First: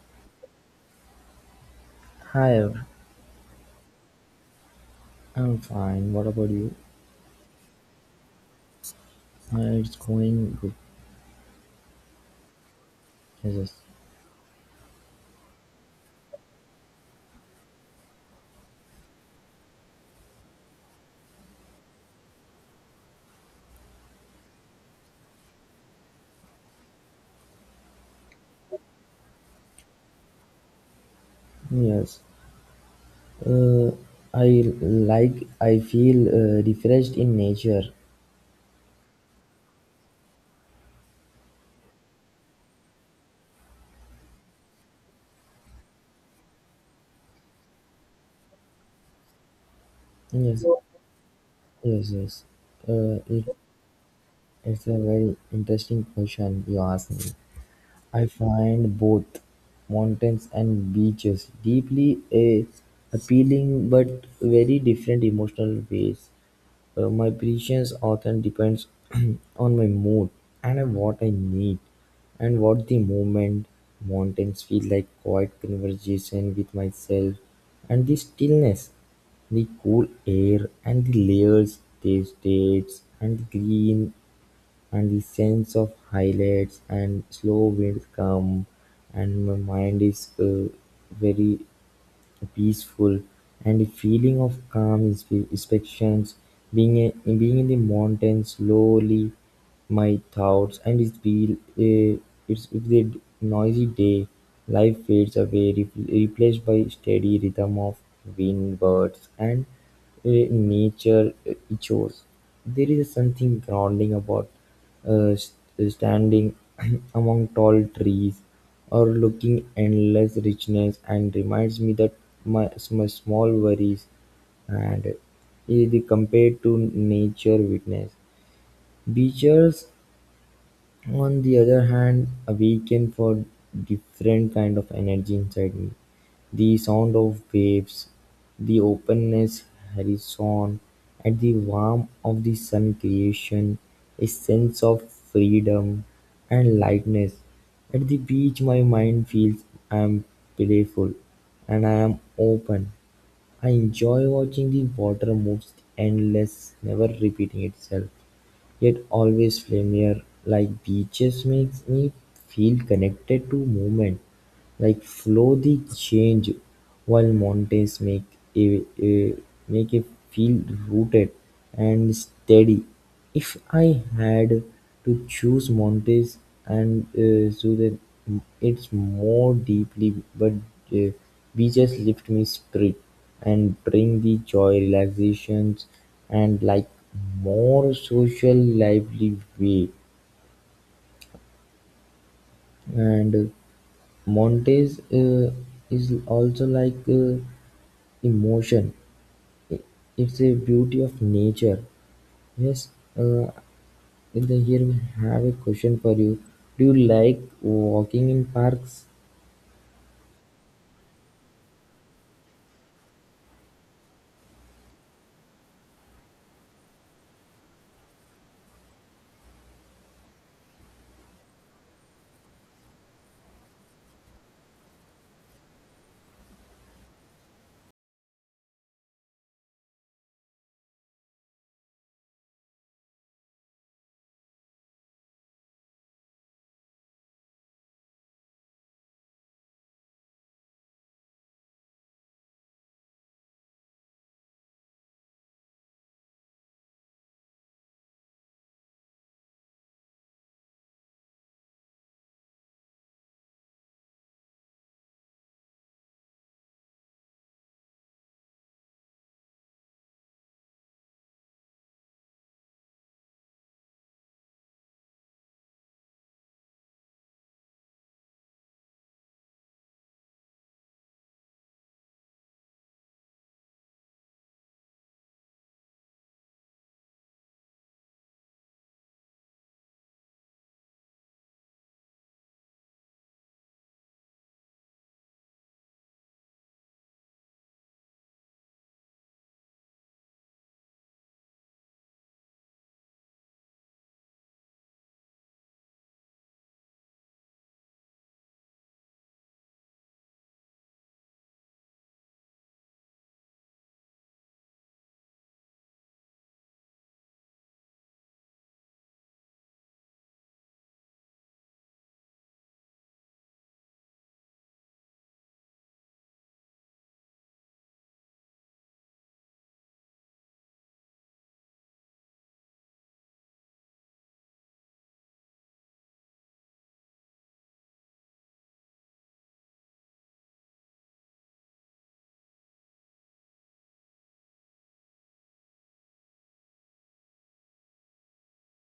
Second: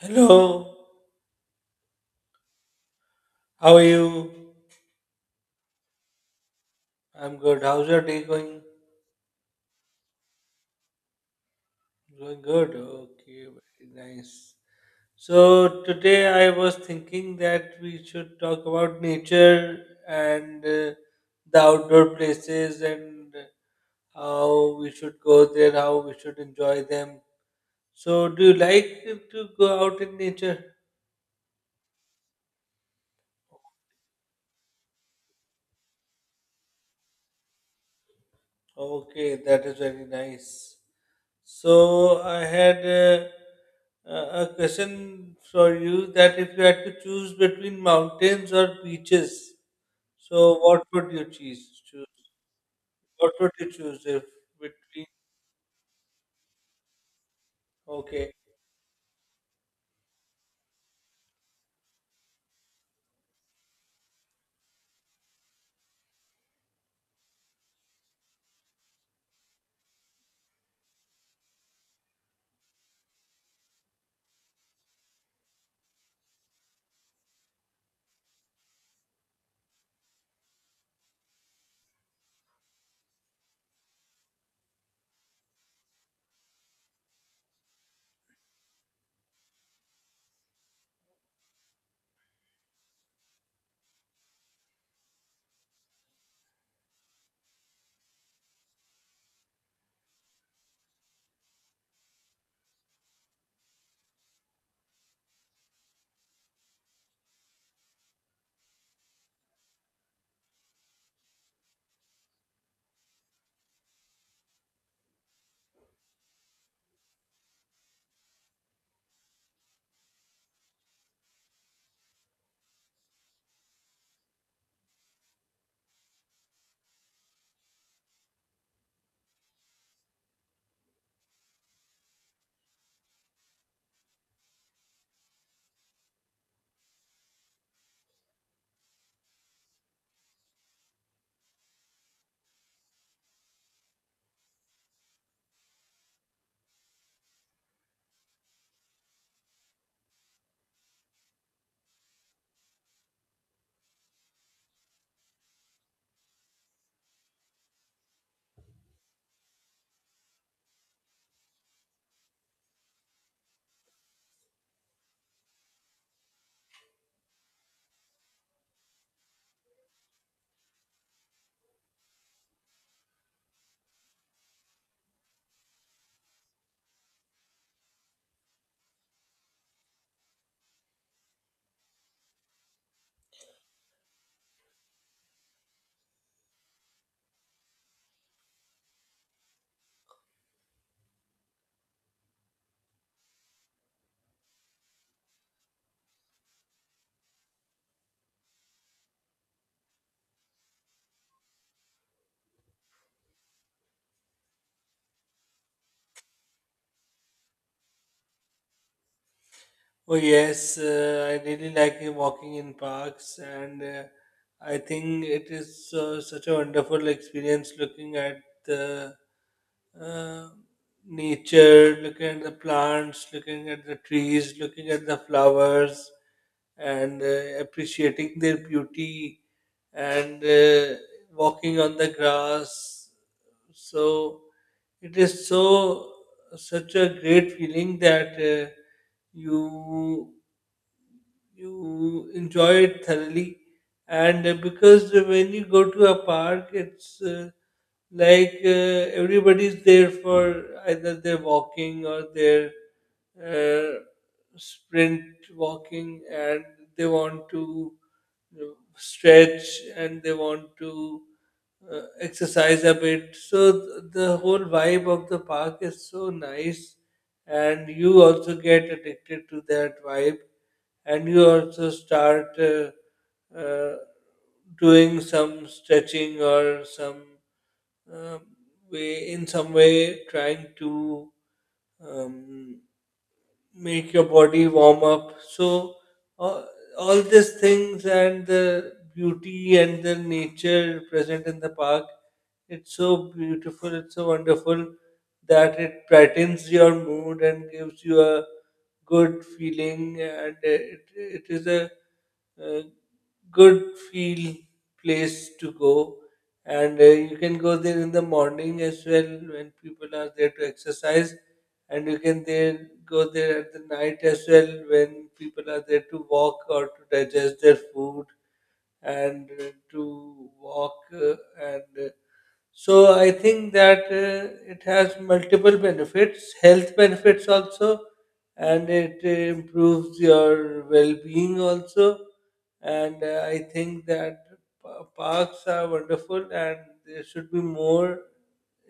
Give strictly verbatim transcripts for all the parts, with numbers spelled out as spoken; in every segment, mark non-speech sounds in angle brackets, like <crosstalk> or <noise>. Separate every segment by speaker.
Speaker 1: Hello,
Speaker 2: Hi,
Speaker 1: how are you?
Speaker 2: I'm fine, what about you?
Speaker 1: I'm good. How's your day going?
Speaker 2: Uh, It's going good.
Speaker 1: Going good. Okay,
Speaker 2: Yes, yes.
Speaker 1: very nice. So today I was thinking that we should talk about nature and uh, the outdoor places and how we should go there, how we should enjoy them. So do you like to go out in nature?
Speaker 2: Yes. Uh, I like, I feel uh, refreshed in nature.
Speaker 1: Okay, that is very nice. So I had uh, a a question for you that if you had to choose between mountains or beaches, so
Speaker 2: Yes,
Speaker 1: what would you choose?
Speaker 2: yes,
Speaker 1: Choose
Speaker 2: yes. Uh,
Speaker 1: what
Speaker 2: it,
Speaker 1: would you choose if
Speaker 2: it's a
Speaker 1: between?
Speaker 2: very interesting question you asked me. I
Speaker 1: Okay,
Speaker 2: find both mountains and beaches deeply a appealing but very different emotional ways. Uh, my patience often depends <clears throat> on my mood and what I need and what the moment mountains feel like quiet conversation with myself and the stillness, the cool air and the layers, the states and the green and the sense of highlights and slow wind come and my mind is uh, very peaceful, and a feeling of calm inspe- inspections. Being, a, being in the mountains slowly, my thoughts and it's be uh, it's if the noisy day, life fades away, re- replaced by steady rhythm of wind, birds, and uh, nature uh, echoes. There is something grounding about uh, st- uh, standing <clears throat> among tall trees, or looking endless richness, and reminds me that my, my small worries and is the compared to nature witness. Beaches on the other hand, a weekend for different kind of energy inside me. The sound of waves, the openness horizon, and the warmth of the sun creation, a sense of freedom and lightness. At the beach my mind feels I am playful and I am open. I enjoy watching the water moves endless, never repeating itself. Yet always familiar, like beaches makes me feel connected to movement, like flow the change, while mountains make a, a make it feel rooted and steady. If I had to choose mountains and uh, so that it's more deeply, but uh, beaches lift me spirit and bring the joy, relaxations, and like more social lively way. And Montes uh, is also like uh, emotion. I- It's a beauty of nature. Yes. Uh, and then here we have a question for you. Do you like walking in parks?
Speaker 1: oh yes, uh, I really like uh, walking in parks, and uh, I think it is uh, such a wonderful experience looking at the uh, nature, looking at the plants, looking at the trees, looking at the flowers, and uh, appreciating their beauty, and uh, walking on the grass. So it is so such a great feeling that. Uh, you you enjoy it thoroughly and uh, because when you go to a park it's uh, like uh, everybody's there for either they're walking or they're uh, sprint walking and they want to you know, stretch and they want to uh, exercise a bit so th- the whole vibe of the park is so nice and you also get addicted to that vibe and you also start uh, uh, doing some stretching or some uh, way in some way trying to um, make your body warm up. So all, all these things and the beauty and the nature present in the park, it's so beautiful, it's so wonderful that it brightens your mood and gives you a good feeling and it, it is a uh, good feel place to go and uh, you can go there in the morning as well when people are there to exercise and you can there go there at the night as well when people are there to walk or to digest their food and uh, to walk uh, and uh, so I think that uh, it has multiple benefits, health benefits also, and it uh, improves your well-being also. And uh, I think that pa- parks are wonderful, and there should be more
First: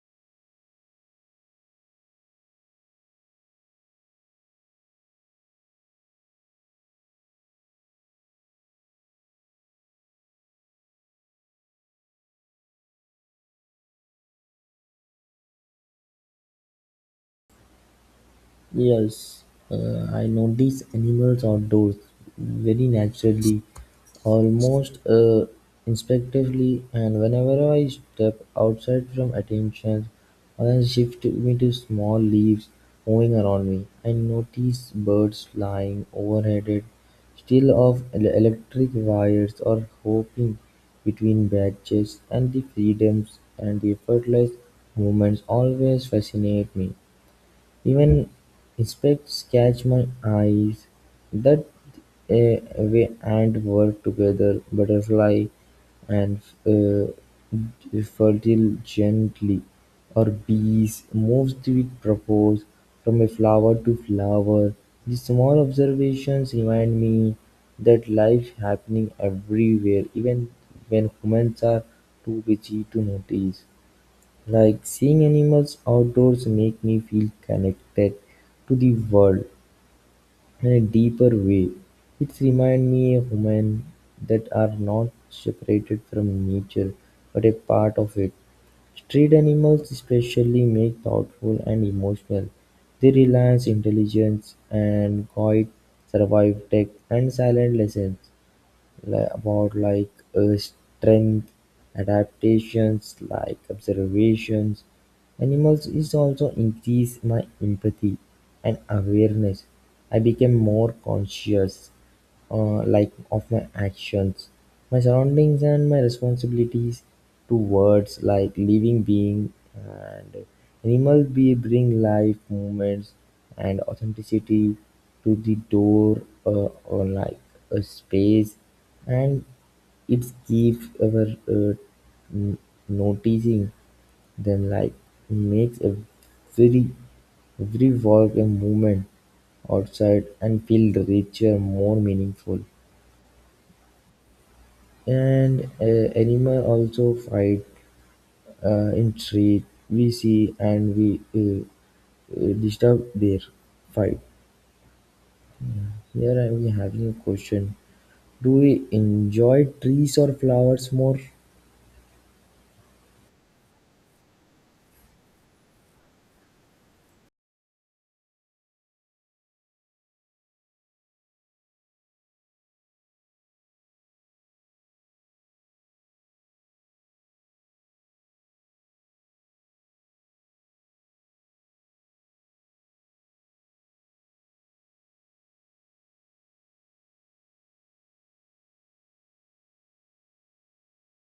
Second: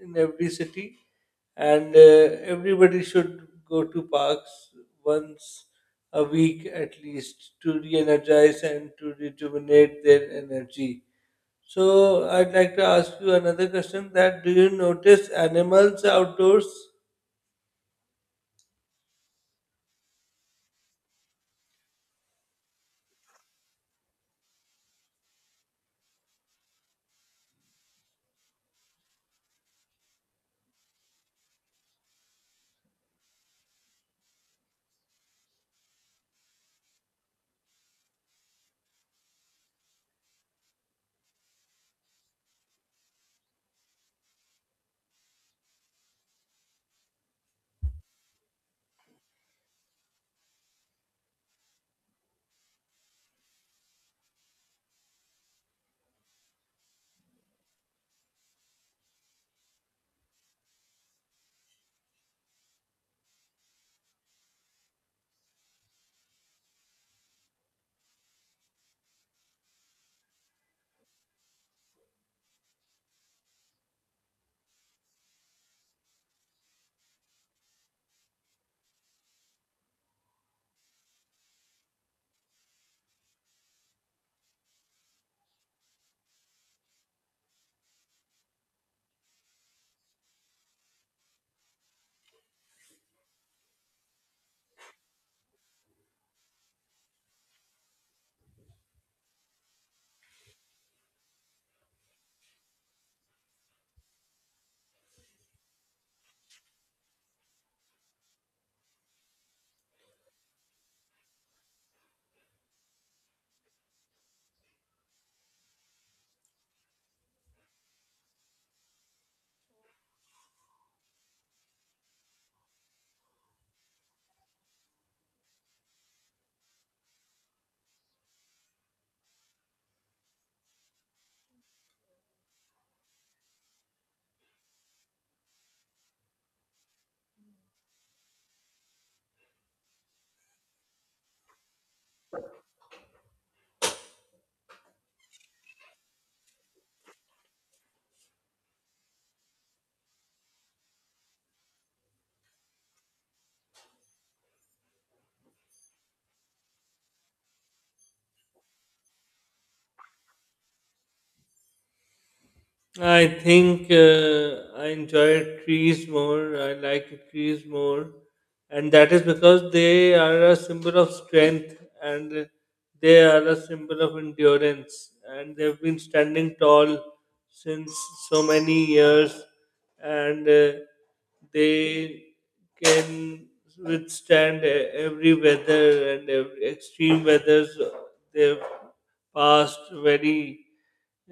Speaker 1: in every city. And uh, everybody should go to parks once a week at least to re-energize and to rejuvenate their energy. So I'd like to ask you another question, that do you notice animals outdoors?
Speaker 2: Yes, uh, I notice animals outdoors very naturally, almost uh, instinctively, and whenever I step outside from attention, I shift me to small leaves moving around me. I notice birds flying overhead, still of el- electric wires or hopping between branches, and the freedoms and the effortless movements always fascinate me. Even insects catch my eyes. That uh, way, and work together, butterfly and uh, fertile gently, or bees, moves the propolis from a flower to flower. These small observations remind me that life happening everywhere, even when humans are too busy to notice. Like seeing animals outdoors make me feel connected to the world in a deeper way. It reminds me of humans that are not separated from nature but a part of it. Street animals especially make thoughtful and emotional. They rely on intelligence and quiet survive tech and silent lessons li- about like uh, strength, adaptations, like observations. Animals is also increase my empathy and awareness. I became more conscious uh, like of my actions, my surroundings, and my responsibilities towards like living being and animal be bring life, movements, and authenticity to the door uh, or like a space, and it gives our uh, n- noticing then like, makes every every work a movement outside and feels richer, more meaningful. And uh, animals also fight, uh, intrigue, we see and we uh, uh, disturb their fight. Here I am having a question. Do we enjoy trees or flowers more?
Speaker 1: I think uh, I enjoy trees more. I like trees more, and that is because they are a symbol of strength and they are a symbol of endurance. And they've been standing tall since so many years, and uh, they can withstand e- every weather and every extreme weathers. They've passed very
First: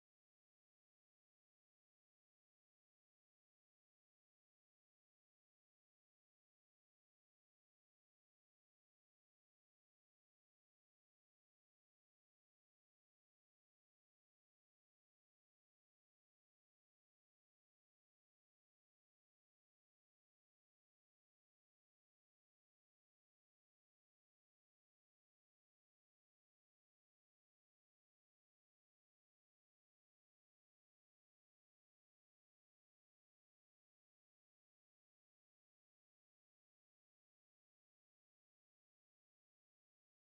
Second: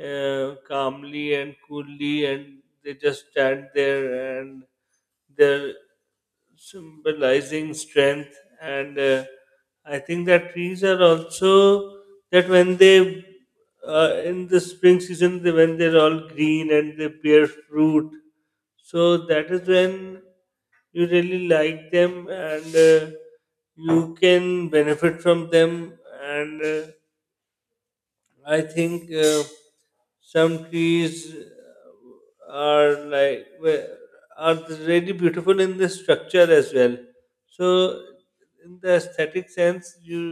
Speaker 1: uh, calmly and coolly, and they just stand there and they're symbolizing strength. And uh, I think that trees are also that when they uh, in the spring season, they, when they're all green and they bear fruit, so that is when you really like them and uh, you can benefit from them and uh, I think uh, some trees uh, are like we- are really beautiful in the structure as well. So in the aesthetic sense, you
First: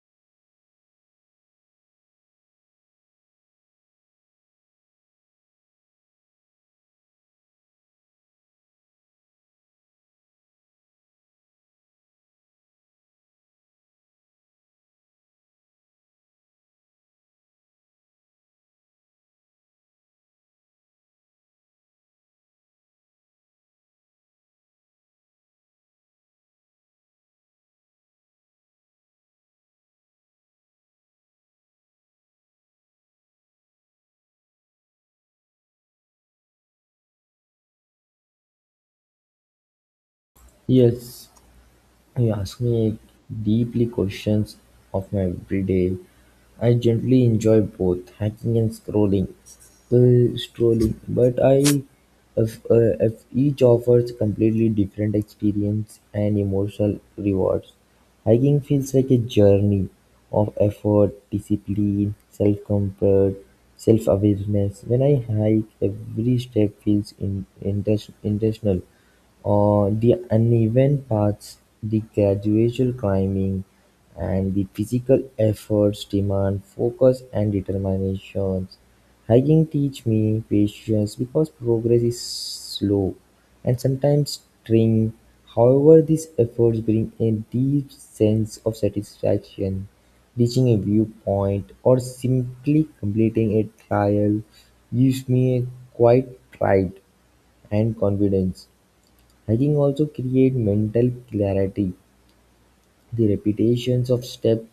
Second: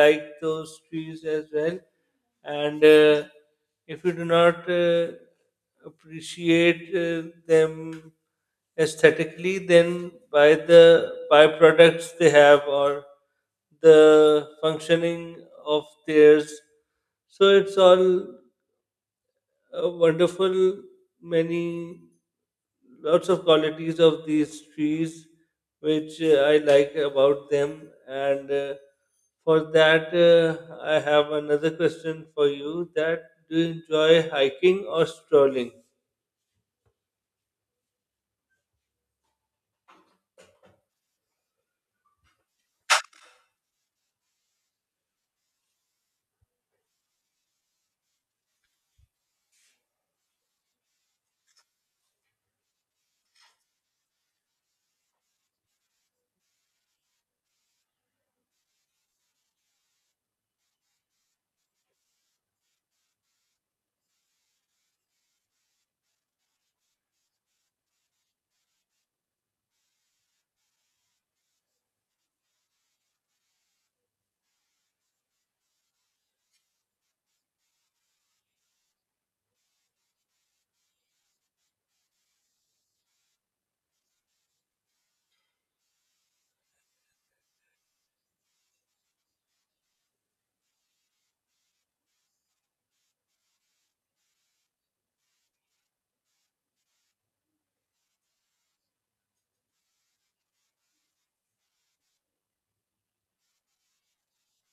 Speaker 1: like those trees as well and uh, if you do not uh, appreciate uh, them aesthetically then by the byproducts they have or the functioning of theirs so it's all a wonderful many lots of qualities of these trees which uh, I like about them. And uh, for that, uh, I have another question for you: that do you enjoy hiking or strolling?
Speaker 2: Yes, you ask me deeply questions of my everyday. I generally enjoy both hacking and scrolling, uh, strolling, but I, if, uh, if each offers completely different experience and emotional rewards. Hiking feels like a journey of effort, discipline, self comfort, self awareness. When I hike, every step feels in, inten- intentional on the uneven paths, the gradual climbing, and the physical efforts demand focus and determination. Hiking teaches me patience because progress is slow and sometimes trying. However, these efforts bring a deep sense of satisfaction. Reaching a viewpoint or simply completing a trial gives me a quiet pride and confidence. Hiking also create mental clarity: the repetitions of steps,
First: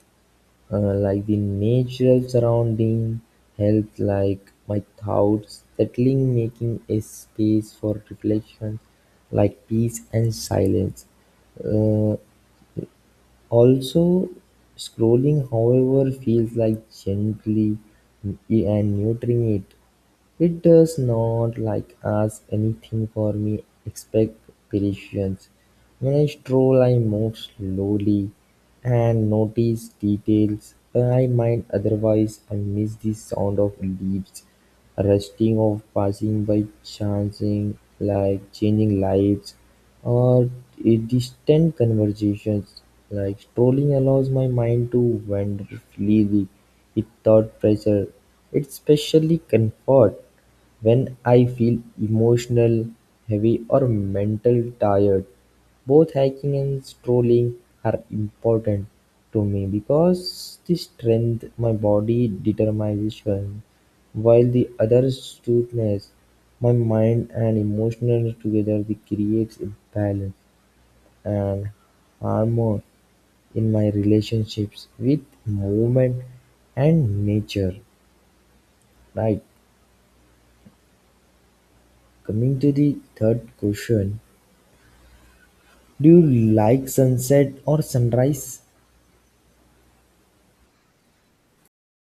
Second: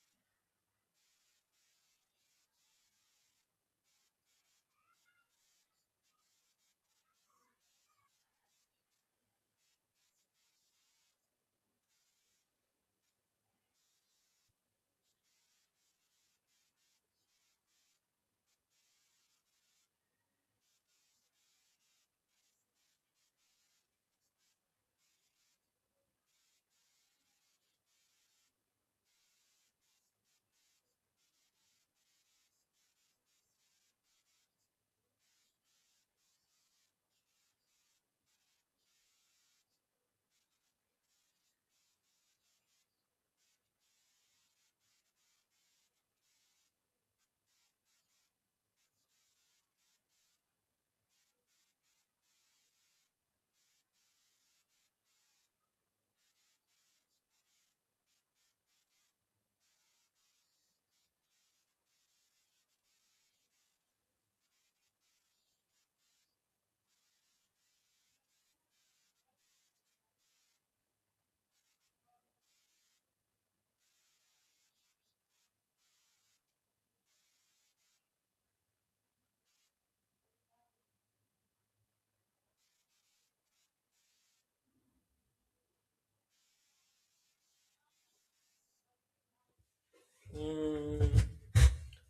Speaker 2: uh, like the natural surrounding, help like my thoughts settling, making a space for reflection, like peace and silence. Uh, Also, scrolling however feels like gently and nurturing it. It does not like ask anything for me expect patience. When I stroll I move slowly and notice details I might otherwise I miss the sound of leaves rusting of passing by chancing like changing lights or a distant conversations, like strolling allows my mind to wander freely without pressure. It especially comfort when I feel emotional, heavy or mental tired. Both hiking and strolling are important to me because the strength my body determination while the other studies my mind and emotions together, they creates a balance and harmony in my relationships with movement and nature. Right. Coming to the third question. Do you like sunset or sunrise?
Speaker 1: Mm,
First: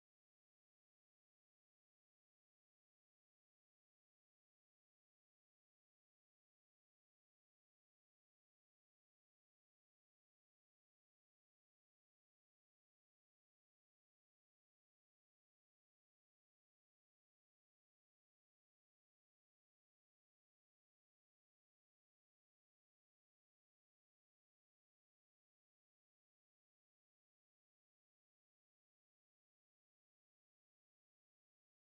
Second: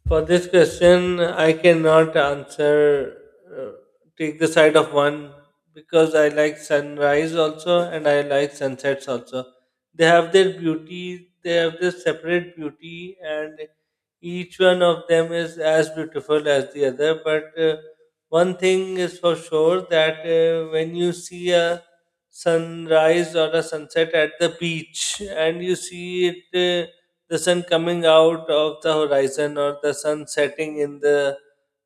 Speaker 1: for this question, I cannot answer, uh, take the side of one because I like sunrise also and I like sunsets also. They have their beauty, they have their separate beauty, and each one of them is as beautiful as the other. But uh, one thing is for sure that uh, when you see a sunrise or a sunset at the beach and you see it. Uh, The sun coming out of the horizon or the sun setting in the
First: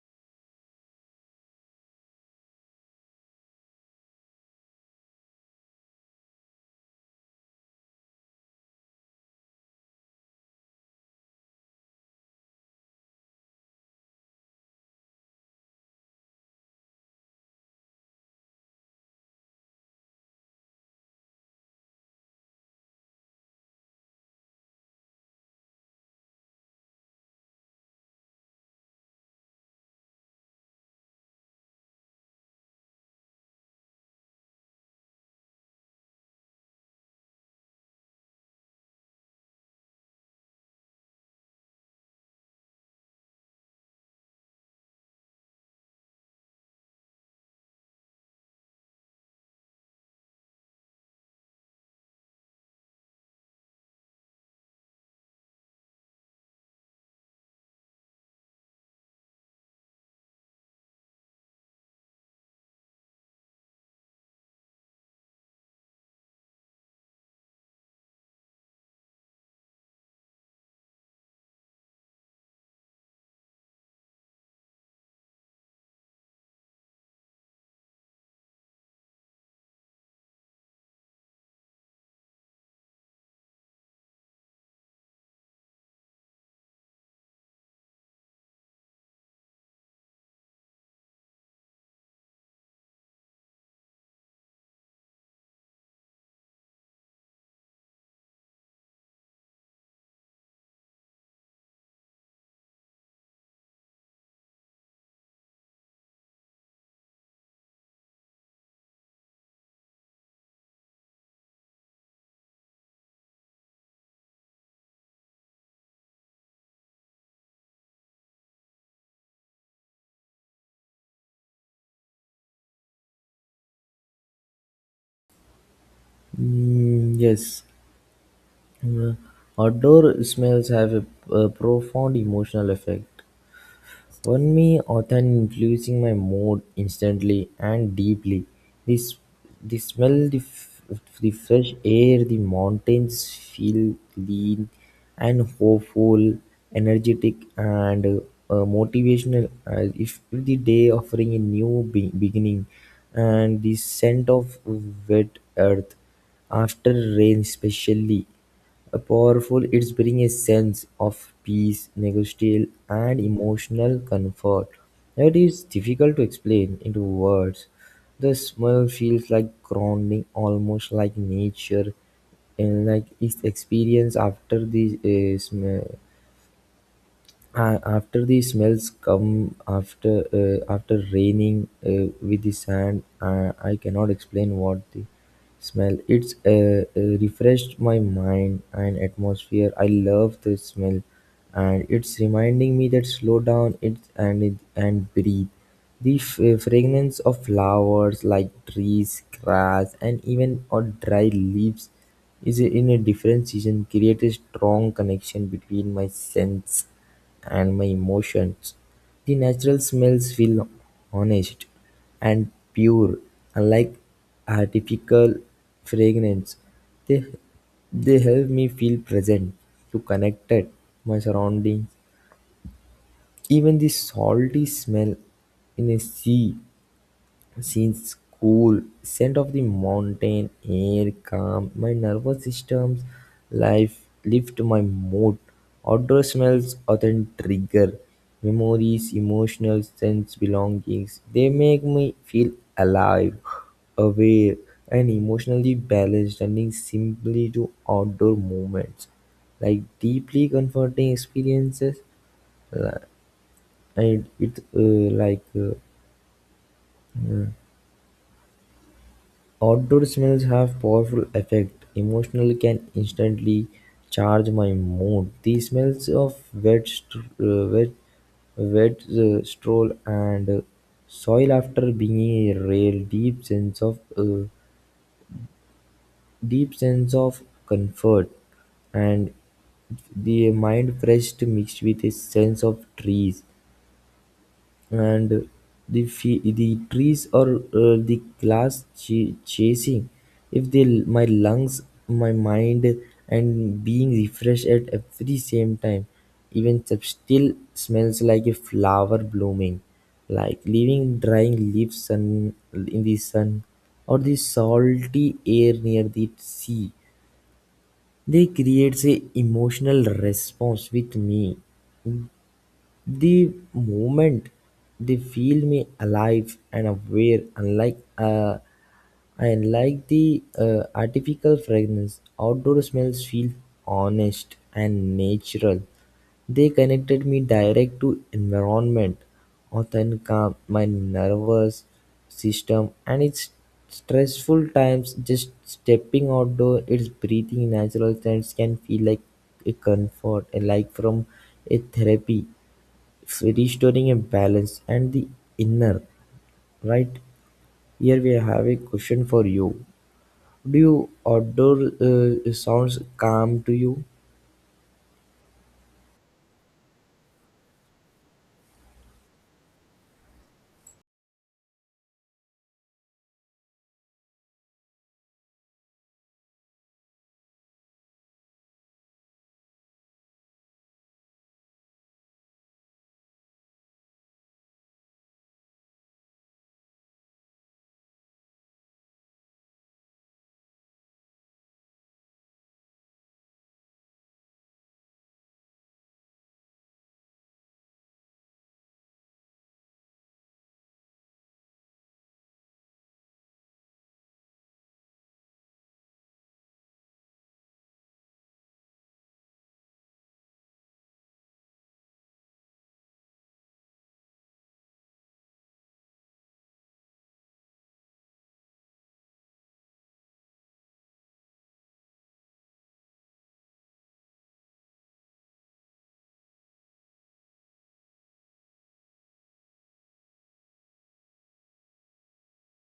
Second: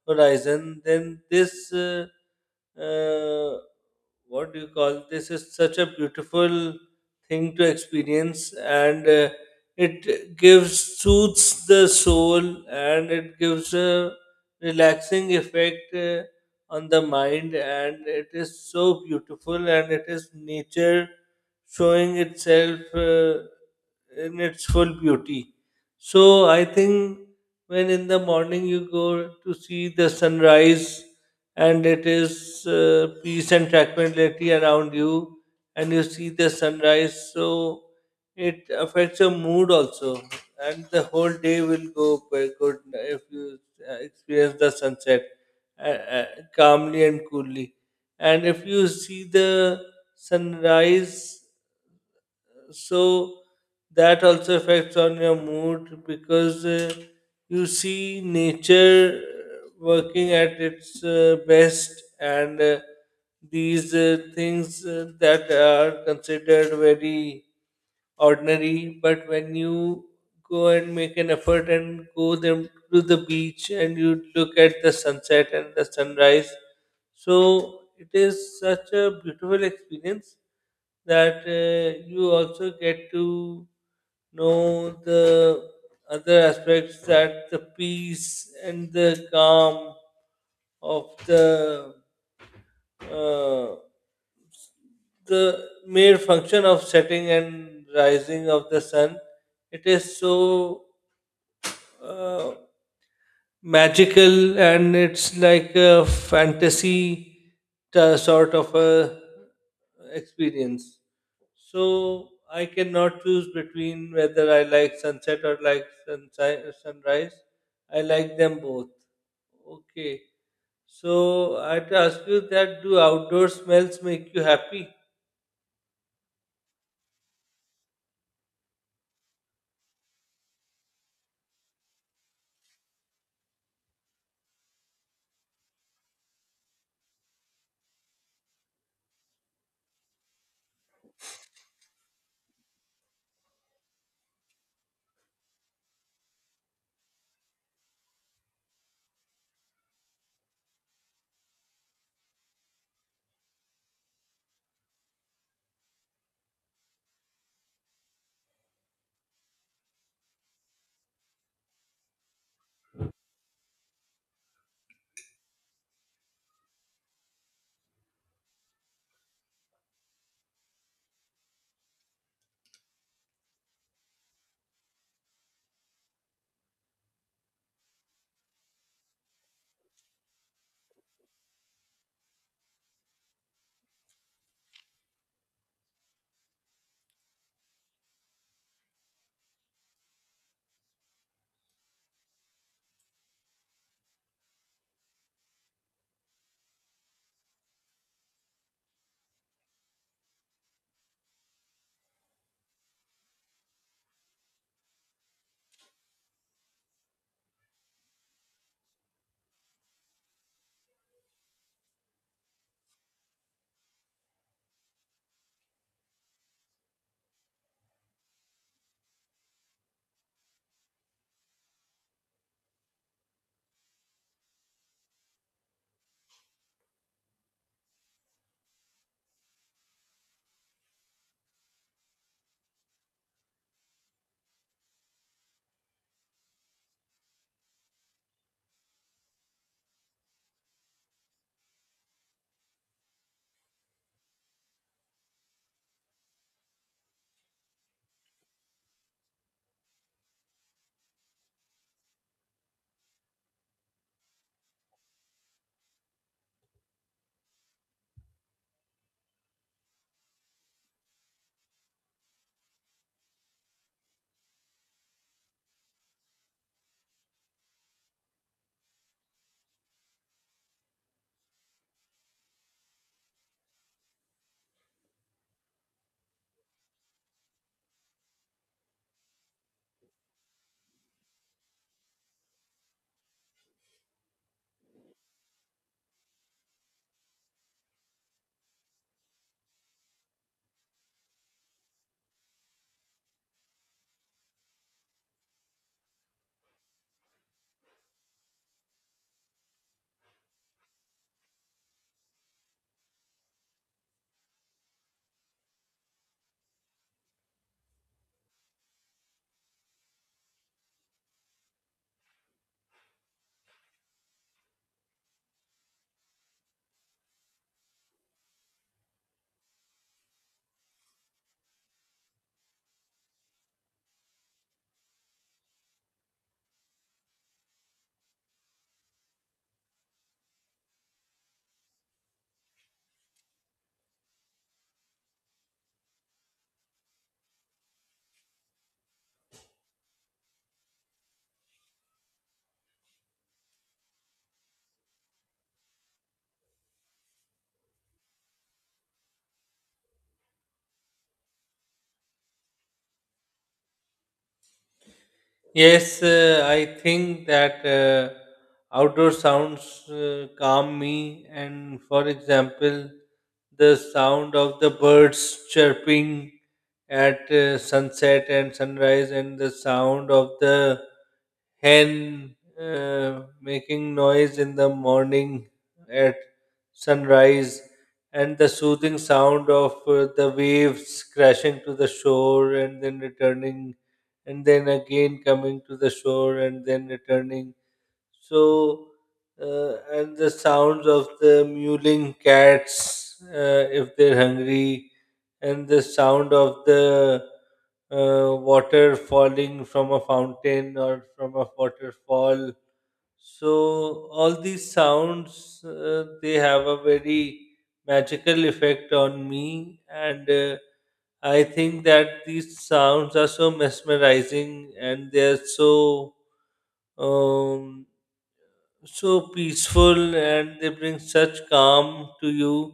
Speaker 1: horizon, then this uh, uh, what do you call this is such a beautiful thing to experience and uh, it gives soothes the soul and it gives a relaxing effect uh, on the mind and it is so beautiful and it is nature showing itself uh, in its full beauty. So I think when in the morning you go to see the sunrise and it is uh, peace and tranquility around you, and you see the sunrise. So it affects your mood also, and the whole day will go quite good if you uh, experience the sunset uh, uh, calmly and coolly. And if you see the sunrise, so that also affects on your mood because uh, you see nature uh, working at its uh, best and uh, these uh, things uh, that are considered very ordinary, but when you go and make an effort and go them to the beach and you look at the sunset and the sunrise, so it is such a beautiful experience that uh, you also get to know the other aspects, that the peace and the calm of the uh, the mere function of setting and rising of the sun, it is so uh, magical and it's like a fantasy t- sort of a experience. So I cannot choose between whether I like sunset or like sunsi- sunrise. I like them both. Okay, so I'd ask you that do outdoor smells make you happy?
Speaker 2: Mm, yes. Uh, Outdoor smells have a, a profound emotional effect. For me, autumn influencing my mood instantly and deeply. This the smell, the, f- the fresh air, the mountains feel clean and hopeful, energetic and uh, motivational. As if the day offering a new be- beginning, and the scent of wet earth after rain, especially. Powerful, it's brings a sense of peace, negotiation, and emotional comfort that is difficult to explain into words. The smell feels like grounding, almost like nature, and like its experience after the uh, smell uh, after the smells come after uh, after raining uh, with the sand uh, I cannot explain what the smell it's uh, uh, refreshed my mind and atmosphere. I love the smell and it's reminding me that slow down it and it, and breathe the f- uh, fragrance of flowers like trees grass and even or dry leaves is in a different season create a strong connection between my sense and my emotions, the natural smells feel honest and pure, unlike artificial fragrance. They, they help me feel present, to connected, my surroundings. Even the salty smell in a sea since school, scent of the mountain air calmed my nervous system's life lift my mood. Outdoor smells often trigger memories, emotional sense belongings. They make me feel alive, aware, and emotionally balanced, turning simply to outdoor moments like deeply comforting experiences and it uh, like uh, outdoor smells have powerful effect. Emotionally can instantly charge my mood. The smells of wet, st- uh, wet, wet uh, straw and uh, soil after being a real deep sense of uh, deep sense of comfort and the mind fresh mixed with a sense of trees and the fe- the trees or uh, the glass ch- chasing, if they my lungs, my mind, and being refreshed at every same time, even sub- still smells like a flower blooming, like leaving drying leaves sun in the sun, or the salty air near the sea. They creates a emotional response with me the moment they feel me alive and aware, unlike uh, unlike the uh, artificial fragrance, outdoor smells feel honest and natural. They connected me direct to environment, often calm my nervous system and its stressful times. Just stepping outdoor, its breathing natural scents can feel like a comfort, like from a therapy restoring a balance and the inner right. Here we have a question for you. Do you outdoor uh, sounds calm to you?
Speaker 1: Yes, uh, I think that uh, outdoor sounds uh, calm me. And for example, the sound of the birds chirping at uh, sunset and sunrise, and the sound of the hen uh, making noise in the morning at sunrise, and the soothing sound of uh, the waves crashing to the shore and then returning and then again coming to the shore and then returning. So, uh, and the sounds of the mewling cats uh, if they're hungry, and the sound of the uh, water falling from a fountain or from a waterfall. So, all these sounds uh, they have a very magical effect on me, and uh, I think that these sounds are so mesmerizing and they're so um, so peaceful and they bring such calm to you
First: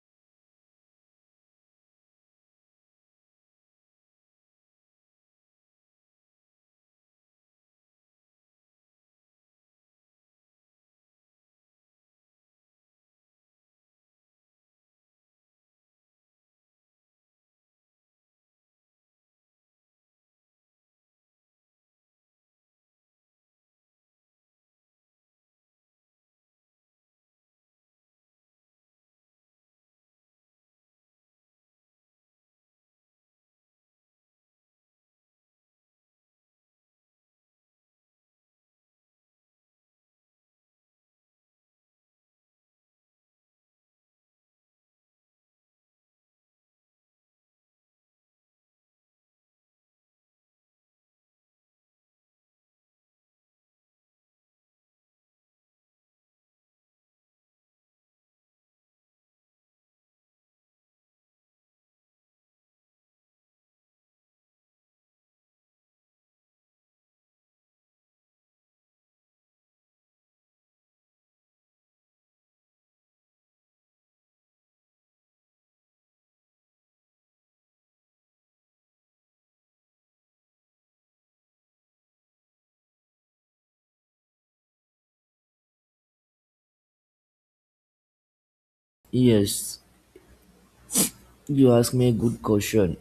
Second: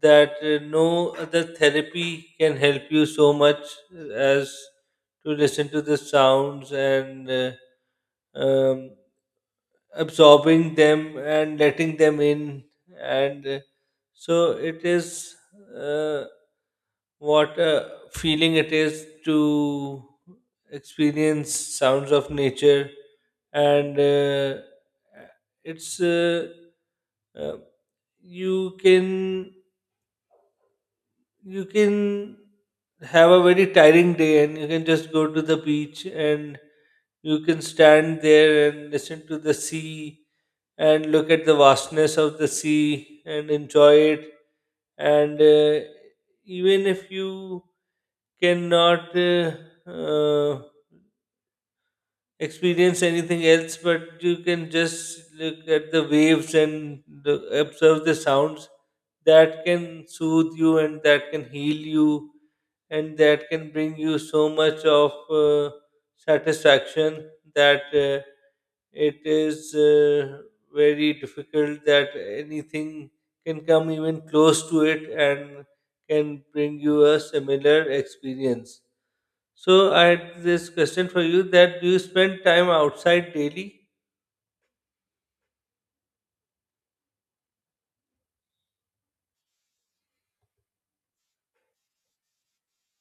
Speaker 1: that uh, no other therapy can help you so much as to listen to the sounds and uh, um, absorbing them and letting them in and uh, so it is uh, what a feeling it is to experience sounds of nature and uh, it's uh, uh, you can you can have a very tiring day and you can just go to the beach and you can stand there and listen to the sea and look at the vastness of the sea and enjoy it. And uh, even if you cannot uh, uh, experience anything else, but you can just look at the waves and the, observe the sounds, that can soothe you and that can heal you and that can bring you so much of uh, satisfaction that. Uh, it is uh, very difficult that anything can come even close to it and can bring you a similar experience. So, I had this question for you, that do you spend time outside daily?
Speaker 2: Yes, you ask me a good question.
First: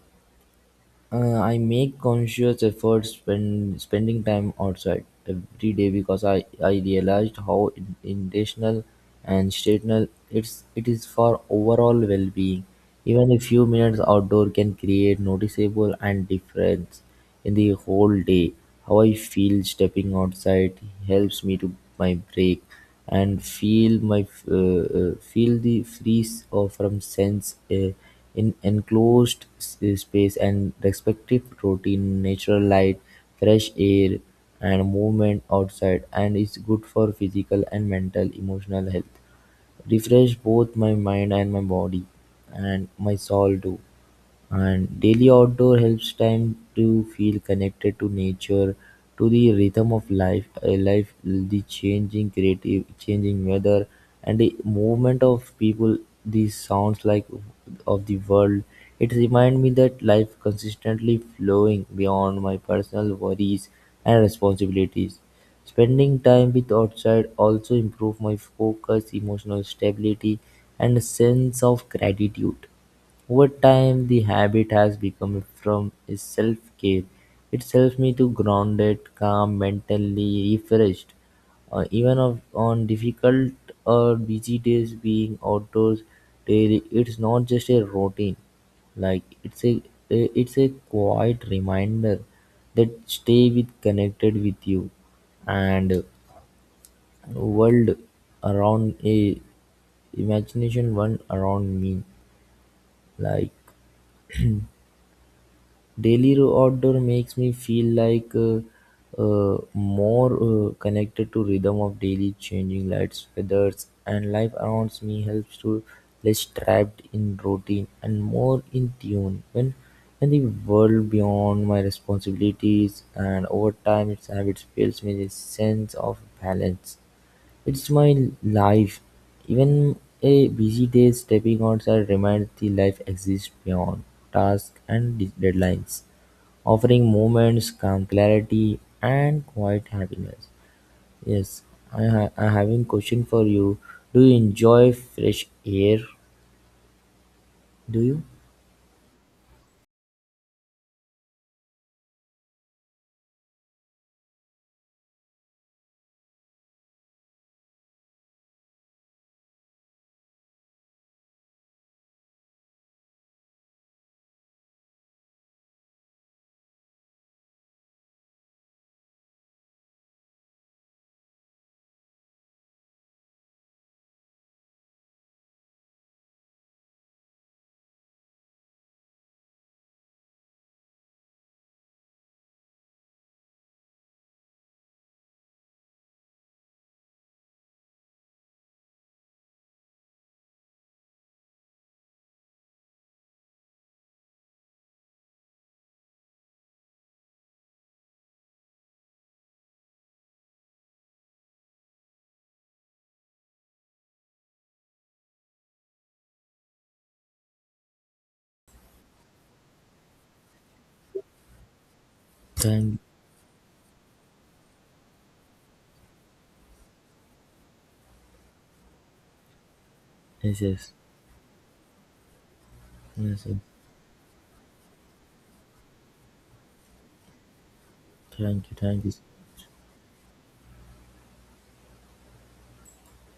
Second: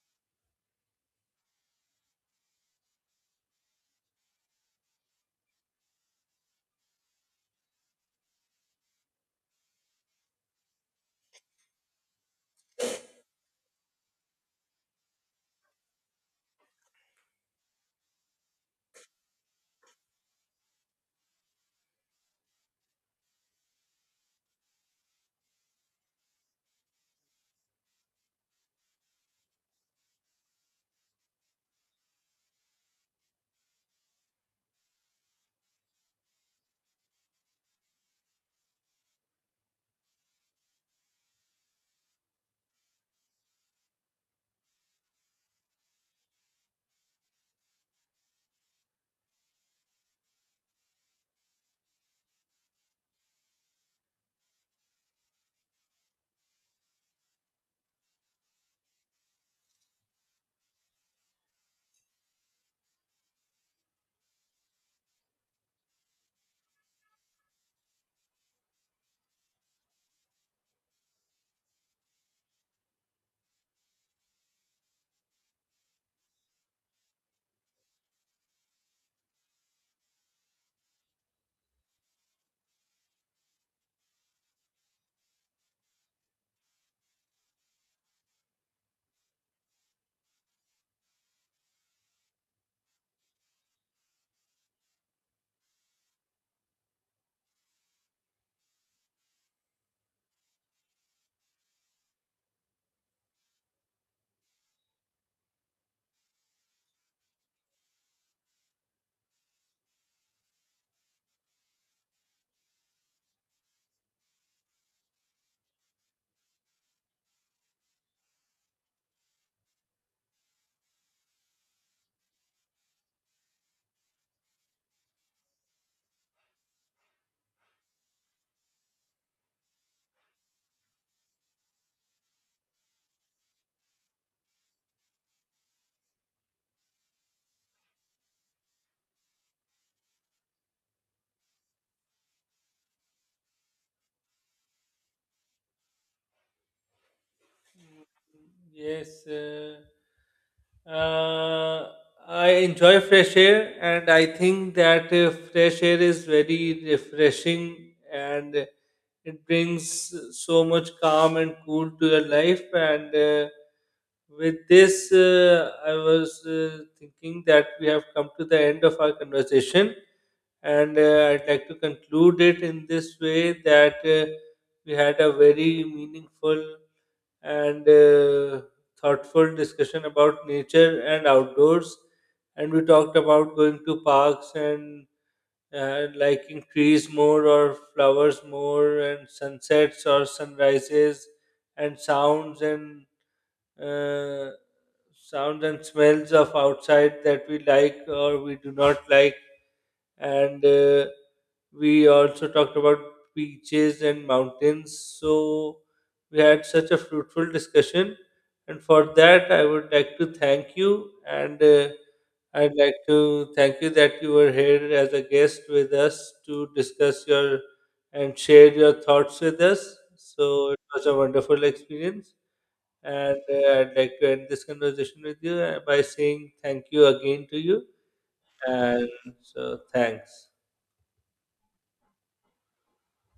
Speaker 2: uh, I make conscious efforts when spending time outside every day because i i realized how in- intentional and stational it's it is for overall well-being. Even a few minutes outdoor can create noticeable and difference in the whole day, how I feel stepping outside helps me to my break and feel my uh, uh, feel the freeze of from sense uh, in enclosed s- uh, space and respective routine, natural light, fresh air, and movement outside, and it's good for physical and mental emotional health. Refresh both my mind and my body, and my soul too. And daily outdoor helps time to feel connected to nature, to the rhythm of life, uh, life, the changing creative, changing weather, and the movement of people. These sounds like of the world. It reminds me that life consistently flowing beyond my personal worries and responsibilities. Spending time with outside also improve my focus, emotional stability, and a sense of gratitude. Over time, the habit has become from is self-care. It helps me to grounded, calm, mentally refreshed. Uh, even of, on difficult or busy days, being outdoors daily, it's not just a routine. Like it's a it's a quiet reminder that stay with connected with you and world around a imagination one around me like daily ro- outdoor makes me feel like uh, uh, more uh, connected to rhythm of daily changing lights, weathers, and life around me helps to less trapped in routine and more in tune when when the world beyond my responsibilities and over time its habits fills me with sense of balance it's my life. Even a busy day, stepping outside reminds the life exists beyond tasks and de- deadlines, offering moments, calm clarity, and quiet happiness. Yes, I, ha- I having question for you. Do you enjoy fresh air? Do you?
Speaker 1: Yes. Uh, uh, I enjoy fresh air, and I think that uh, fresh air is very refreshing and it brings so much calm and cool to your life. And uh, with this, uh, I was uh, thinking that we have come to the end of our conversation, and uh, I'd like to conclude it in this way, that uh, we had a very meaningful and uh, thoughtful discussion about nature and outdoors. And we talked about going to parks and uh, liking trees more or flowers more, and sunsets or sunrises, and sounds and uh, sounds and smells of outside that we like or we do not like and uh, we also talked about beaches and mountains. So we had such a fruitful discussion, and for that, I would like to thank you. And uh, I'd like
Speaker 2: Thank
Speaker 1: to thank you that you were here as a guest with us to discuss your and share your thoughts with us.
Speaker 2: yes,
Speaker 1: So it
Speaker 2: yes,
Speaker 1: was a wonderful experience. And
Speaker 2: yes. Yes.
Speaker 1: uh, I'd like to end this conversation with you uh, by saying thank you again to you.
Speaker 2: Thank you, thank
Speaker 1: And
Speaker 2: you.
Speaker 1: so, thanks.